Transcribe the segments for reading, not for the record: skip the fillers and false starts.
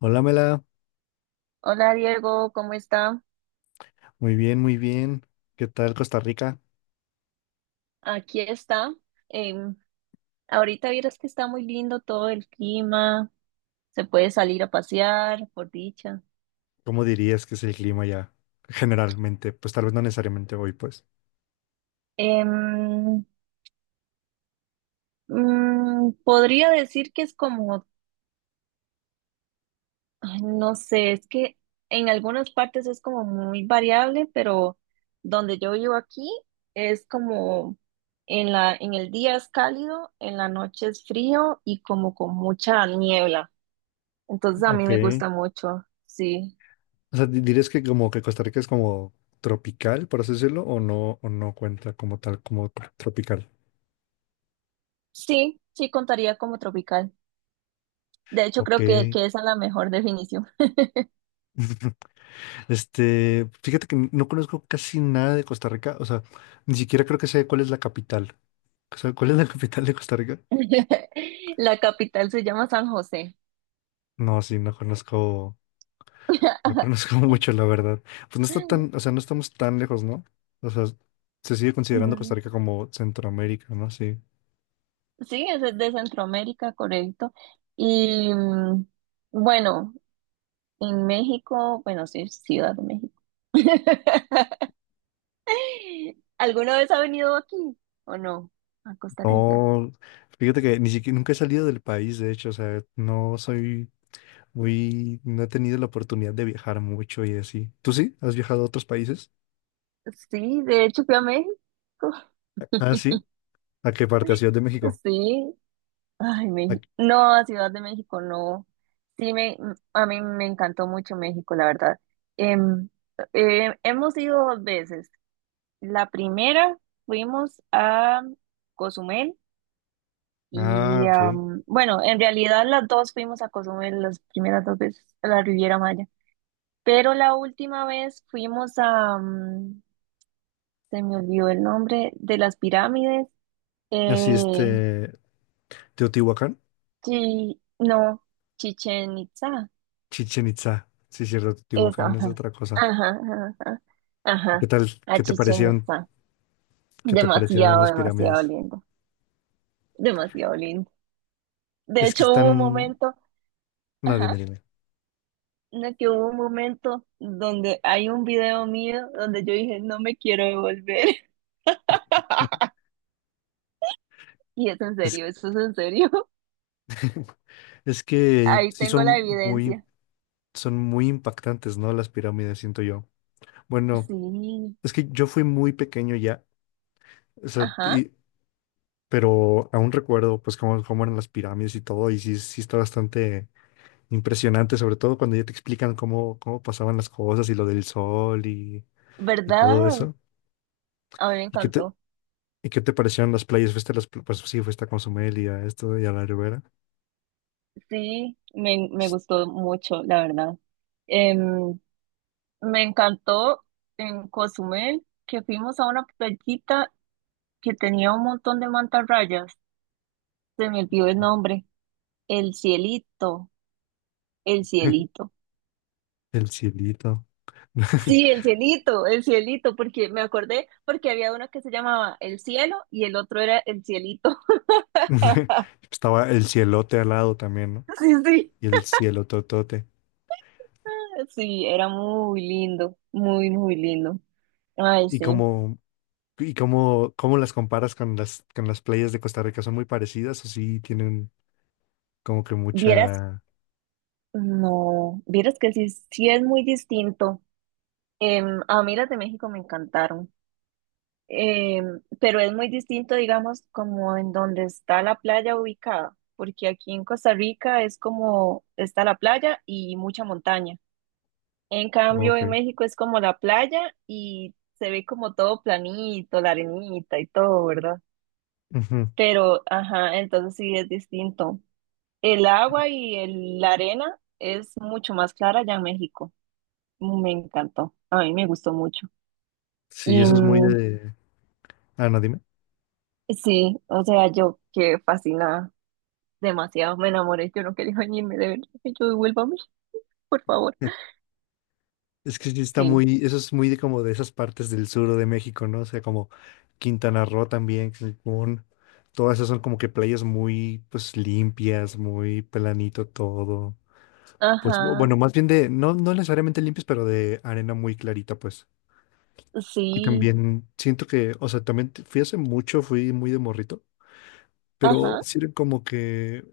Hola, Mela. Hola Diego, ¿cómo está? Muy bien, muy bien. ¿Qué tal Costa Rica? Aquí está. Em, Ahorita vieras que está muy lindo todo el clima, se puede salir a pasear, por dicha. ¿Cómo dirías que es el clima ya generalmente? Pues tal vez no necesariamente hoy, pues. Em, Podría decir que es como, ay, no sé, es que en algunas partes es como muy variable, pero donde yo vivo aquí es como en el día es cálido, en la noche es frío y como con mucha niebla. Entonces a mí Ok. me gusta mucho, sí. O sea, ¿dirías que como que Costa Rica es como tropical, por así decirlo, o no cuenta como tal, como tropical? Sí, sí contaría como tropical. De hecho, Ok. creo que esa es la mejor definición. Este, fíjate que no conozco casi nada de Costa Rica, o sea, ni siquiera creo que sé cuál es la capital. O sea, ¿cuál es la capital de Costa Rica? La capital se llama San José. No, sí, no conozco. No conozco mucho, la verdad. Pues no está tan, o sea, no estamos tan lejos, ¿no? O sea, se sigue considerando Costa Mm, Rica como Centroamérica, ¿no? Sí. sí, es de Centroamérica, correcto. Y bueno, en México, bueno, sí, Ciudad de México. ¿Alguna vez ha venido aquí o no? A Costa Rica. No, fíjate que ni siquiera nunca he salido del país, de hecho, o sea, no soy muy, no he tenido la oportunidad de viajar mucho y así. ¿Tú sí? ¿Has viajado a otros países? Sí, de hecho fui a México. Ah, sí. ¿A qué parte? ¿A Ciudad de México? Sí, ay, ¿A- México. No, a Ciudad de México no. Sí, a mí me encantó mucho México, la verdad. Em, Hemos ido 2 veces. La primera fuimos a Cozumel Ah, y, ok. Bueno, en realidad las dos fuimos a Cozumel las primeras 2 veces, a la Riviera Maya. Pero la última vez fuimos a, se me olvidó el nombre, de las pirámides. Así Eh, este, Teotihuacán, no, Chichen Itza. Chichen Itza. Sí, cierto, Eso, Teotihuacán es ajá. otra cosa. Ajá, ajá, ajá. ¿Qué Ajá. tal? A ¿Qué te Chichén parecieron? Itzá. ¿Qué te parecieron Demasiado, las demasiado pirámides? lindo. Demasiado lindo. De Es que hecho, hubo un están. momento, No, ajá, dime, dime. no, que hubo un momento donde hay un video mío donde yo dije, no me quiero devolver. Y es en Es, serio, eso es en serio. es que Ahí sí tengo la evidencia. son muy impactantes, ¿no? Las pirámides, siento yo. Bueno, Sí, es que yo fui muy pequeño ya, o sea, ajá, pero aún recuerdo, pues, cómo, cómo eran las pirámides y todo, y sí, sí está bastante impresionante, sobre todo cuando ya te explican cómo, cómo pasaban las cosas y lo del sol y todo ¿verdad? eso. A mí me ¿Y qué te, encantó. y qué te parecieron las playas? ¿Fuiste a las, pues sí, fuiste a Cozumel y a esto y a la Ribera? Sí, me gustó mucho, la verdad. Em, Me encantó en Cozumel que fuimos a una playita que tenía un montón de mantarrayas. Se me olvidó el Estuvo nombre. El cielito, el cielito. El cielito. Sí, el cielito, porque me acordé porque había uno que se llamaba El cielo y el otro era El cielito. Estaba el cielote al lado también, ¿no? Sí, sí. Y el cielo totote. Sí, era muy lindo, muy, muy lindo. Ay, ¿Y sí. cómo, y cómo, cómo las comparas con las playas de Costa Rica? ¿Son muy parecidas o sí tienen como que Vieras, mucha... no, vieras que sí, sí es muy distinto. A mí las de México me encantaron. Eh, pero es muy distinto, digamos, como en donde está la playa ubicada, porque aquí en Costa Rica es como está la playa y mucha montaña. En cambio, Ok. en México es como la playa y se ve como todo planito, la arenita y todo, ¿verdad? Ujú. Pero, ajá, entonces sí es distinto. El agua y la arena es mucho más clara allá en México. Me encantó, a mí me gustó mucho. Sí, Y eso es muy de... Ah, no, dime. sí, o sea, yo quedé fascinada. Demasiado me enamoré, yo no quería venirme de verdad. Y yo, devuélvame, por favor. Es que sí está Sí, muy... Eso es muy de como de esas partes del sur de México, ¿no? O sea, como Quintana Roo también, Cancún. Todas esas son como que playas muy, pues, limpias, muy planito todo. Pues ajá, bueno, más bien de, no, no necesariamente limpias, pero de arena muy clarita, pues. Y sí, también siento que, o sea, también fui hace mucho, fui muy de morrito, pero ajá. sí era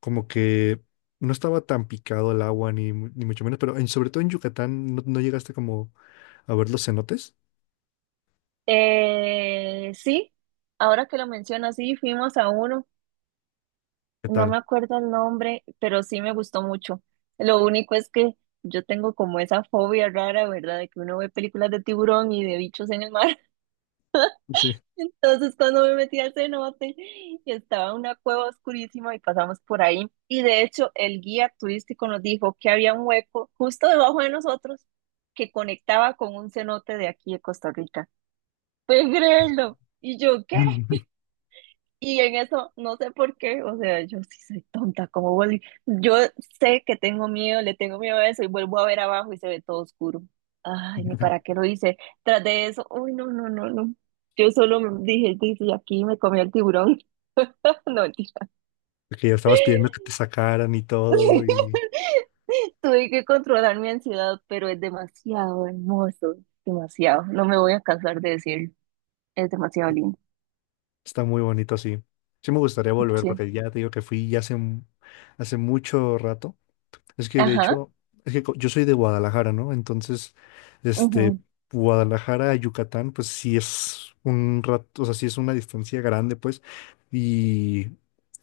como que no estaba tan picado el agua, ni, ni mucho menos, pero en, sobre todo en Yucatán, ¿no, no llegaste como a ver los cenotes? Sí, ahora que lo mencionas, sí, fuimos a uno, ¿Qué no me tal? acuerdo el nombre, pero sí me gustó mucho. Lo único es que yo tengo como esa fobia rara, ¿verdad? De que uno ve películas de tiburón y de bichos en el mar. Sí. Entonces, cuando me metí al cenote, estaba una cueva oscurísima y pasamos por ahí. Y de hecho, el guía turístico nos dijo que había un hueco justo debajo de nosotros que conectaba con un cenote de aquí de Costa Rica. ¿Puedes creerlo? Y yo, ¿qué? Y en eso, no sé por qué, o sea, yo sí soy tonta, como vuelvo. Yo sé que tengo miedo, le tengo miedo a eso y vuelvo a ver abajo y se ve todo oscuro. Ay, ni para qué lo hice. Tras de eso, uy, no, no, no, no. Yo solo me dije, dice, y aquí me comí el tiburón. No, mentira. Que ya estabas pidiendo que te sacaran y todo, Tuve que controlar mi ansiedad, pero es demasiado hermoso, demasiado. No me voy a cansar de decirlo. Es demasiado y lindo. está muy bonito así. Sí me gustaría volver, Sí. porque ya te digo que fui ya hace, hace mucho rato. Es que de Ajá. hecho, es que yo soy de Guadalajara, ¿no? Entonces, este, Ujú. Guadalajara a Yucatán, pues sí es un rato, o sea, sí es una distancia grande, pues. Y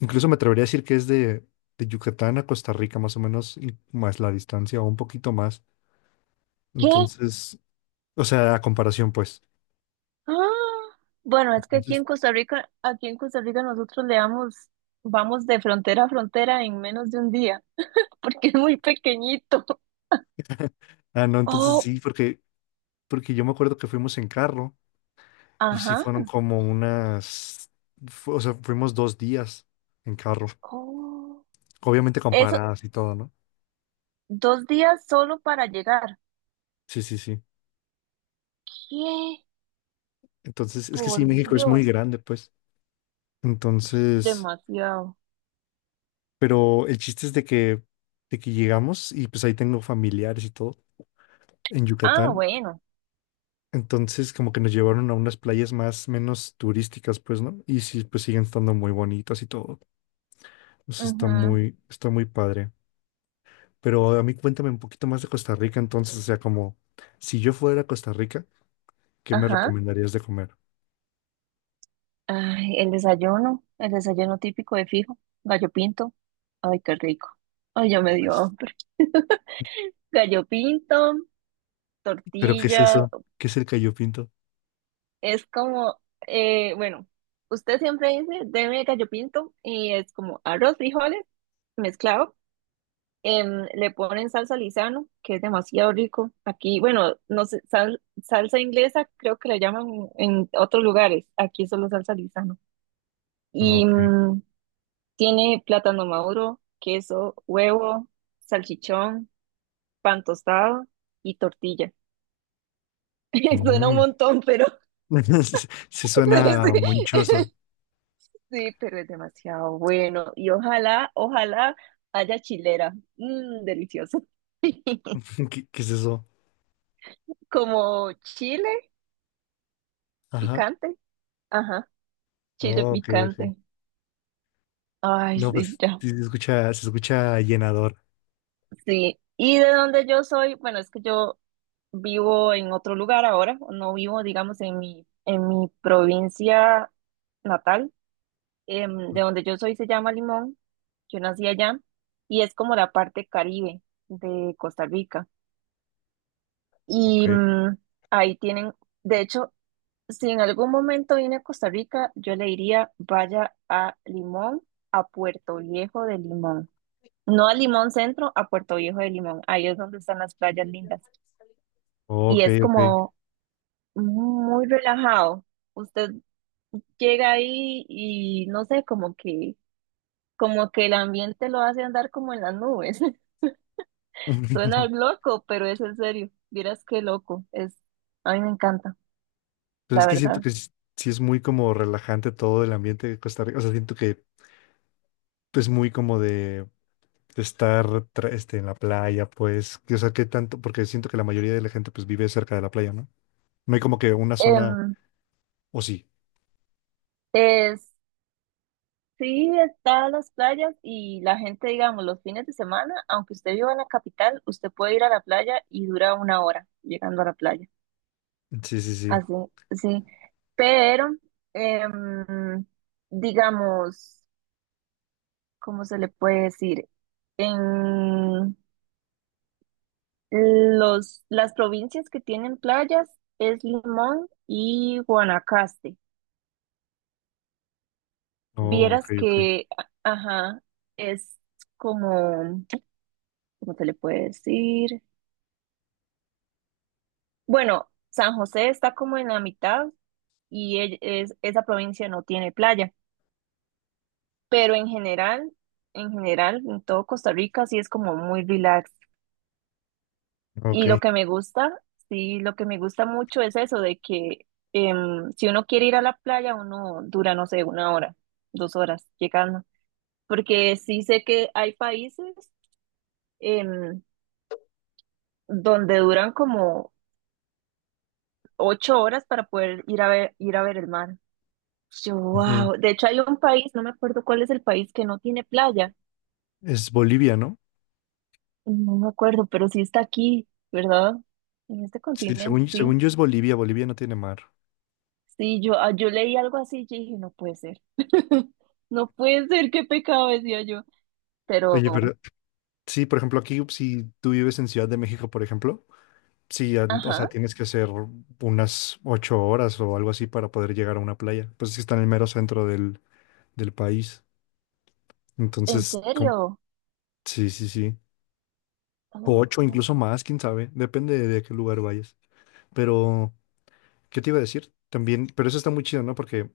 incluso me atrevería a decir que es de Yucatán a Costa Rica, más o menos, y más la distancia, o un poquito más. ¿Qué? Entonces, o sea, a comparación, pues. Ah, bueno, es que aquí Entonces, en Costa Rica, aquí en Costa Rica nosotros le damos, vamos de frontera a frontera en menos de un día, porque es muy pequeñito. ah, no, entonces Oh, sí, porque, porque yo me acuerdo que fuimos en carro y sí fueron ajá. como unas, o sea, fuimos 2 días en carro. Oh, Obviamente eso, comparadas y todo, ¿no? 2 días solo para llegar. Sí, sí, sí. ¿Qué? Entonces, es que sí, Por México es muy Dios, grande, pues. Entonces, demasiado. pero el chiste es de que llegamos y pues ahí tengo familiares y todo en Ah, Yucatán. bueno. Entonces, como que nos llevaron a unas playas más, menos turísticas, pues, ¿no? Y sí, pues siguen estando muy bonitas y todo. Pues Ujú, está muy padre. Pero a mí cuéntame un poquito más de Costa Rica, entonces, o sea, como si yo fuera a Costa Rica, ¿qué me ajá. recomendarías de comer? Ay, el desayuno típico de fijo, gallo pinto. Ay, qué rico. Ay, ya me dio Pues, hambre. Gallo pinto, ¿pero qué es tortilla. eso? ¿Qué es el gallo pinto? Es como, bueno, usted siempre dice, deme gallo pinto, y es como arroz, frijoles, mezclado. Le ponen salsa Lizano, que es demasiado rico. Aquí, bueno, no sé, salsa inglesa creo que la llaman en otros lugares. Aquí solo salsa Lizano. Y Ok. Tiene plátano maduro, queso, huevo, salchichón, pan tostado y tortilla. Suena un Mm. montón, pero Se suena sí, monchoso. sí, pero es demasiado bueno. Y ojalá, ojalá haya chilera. Mm, delicioso. ¿Qué, qué es eso? Como chile Ajá. picante. Ajá, chile Ok, ok. picante. Ay, No, sí, pues ya. sí se escucha llenador. Sí. Y de donde yo soy, bueno, es que yo vivo en otro lugar ahora. No vivo, digamos, en mi provincia natal. De donde yo soy se llama Limón. Yo nací allá. Y es como la parte Caribe de Costa Rica. Ok, Y ahí tienen, de hecho, si en algún momento viene a Costa Rica, yo le diría vaya a Limón, a Puerto Viejo de Limón. No a Limón Centro, a Puerto Viejo de Limón. Ahí es donde están las playas lindas. ok, Y es ok. como muy relajado. Usted llega ahí y no sé, como que el ambiente lo hace andar como en las nubes. Suena loco, pero es en serio. Vieras qué loco es. A mí me encanta, Pero la es que siento verdad. que sí es muy como relajante todo el ambiente de Costa Rica. O sea, siento que es muy como de estar este, en la playa, pues. Que, O sea, que tanto, porque siento que la mayoría de la gente pues vive cerca de la playa, ¿no? No hay como que una zona, Em, o sí. Es, sí, están las playas y la gente, digamos, los fines de semana, aunque usted viva en la capital, usted puede ir a la playa y dura 1 hora llegando a la playa. Sí, sí, sí. Así, sí. Pero, em, digamos, ¿cómo se le puede decir? En las provincias que tienen playas es Limón y Guanacaste. Oh, ok, Vieras ok. que, ajá, es como... ¿Cómo se le puede decir? Bueno, San José está como en la mitad y esa provincia no tiene playa, pero en general, en general, en todo Costa Rica sí es como muy relax. Ok. Y lo que me gusta, sí, lo que me gusta mucho es eso de que si uno quiere ir a la playa, uno dura, no sé, 1 hora, 2 horas llegando, porque sí sé que hay países em, donde duran como 8 horas para poder ir a ver el mar. Yo, Ujú. wow. De hecho, hay un país, no me acuerdo cuál es el país que no tiene playa. Es Bolivia, ¿no? No me acuerdo, pero sí está aquí, ¿verdad? En este Sí, continente, según, sí. según yo es Bolivia, Bolivia no tiene mar. Sí, yo, ah, yo leí algo así y dije, no puede ser. No puede ser, qué pecado, decía yo. Pero, Oye, pero sí, por ejemplo, aquí si tú vives en Ciudad de México, por ejemplo, sí, an- o ajá, sea, tienes que hacer unas 8 horas o algo así para poder llegar a una playa. Pues es que está en el mero centro del, del país. ¿en Entonces, com- serio? sí, sí, sí. O 8, Oh. incluso más, quién sabe. Depende de, a qué lugar vayas. Pero, ¿qué te iba a decir? También, pero eso está muy chido, ¿no? Porque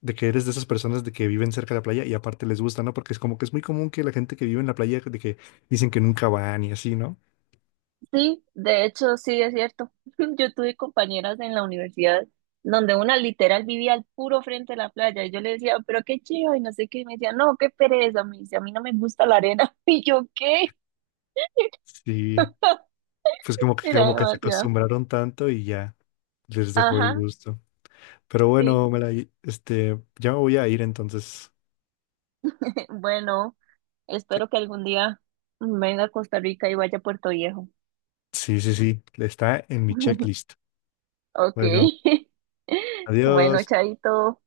de que eres de esas personas de que viven cerca de la playa y aparte les gusta, ¿no? Porque es como que es muy común que la gente que vive en la playa de que dicen que nunca van y así, ¿no? Sí, de hecho, sí es cierto. Yo tuve compañeras en la universidad donde una literal vivía al puro frente de la playa y yo le decía, pero qué chido y no sé qué, y me decía, no, qué pereza, me dice, a mí no me gusta la arena. Y yo, ¿qué? Sí, pues Era como que se demasiado. acostumbraron tanto y ya les dejó el Ajá, gusto. Pero sí. bueno, Melay, este, ya me voy a ir entonces. Bueno, espero que algún día venga a Costa Rica y vaya a Puerto Viejo. Sí, sí, sí, está en mi checklist. Ok. Bueno, Bueno, adiós. chaito.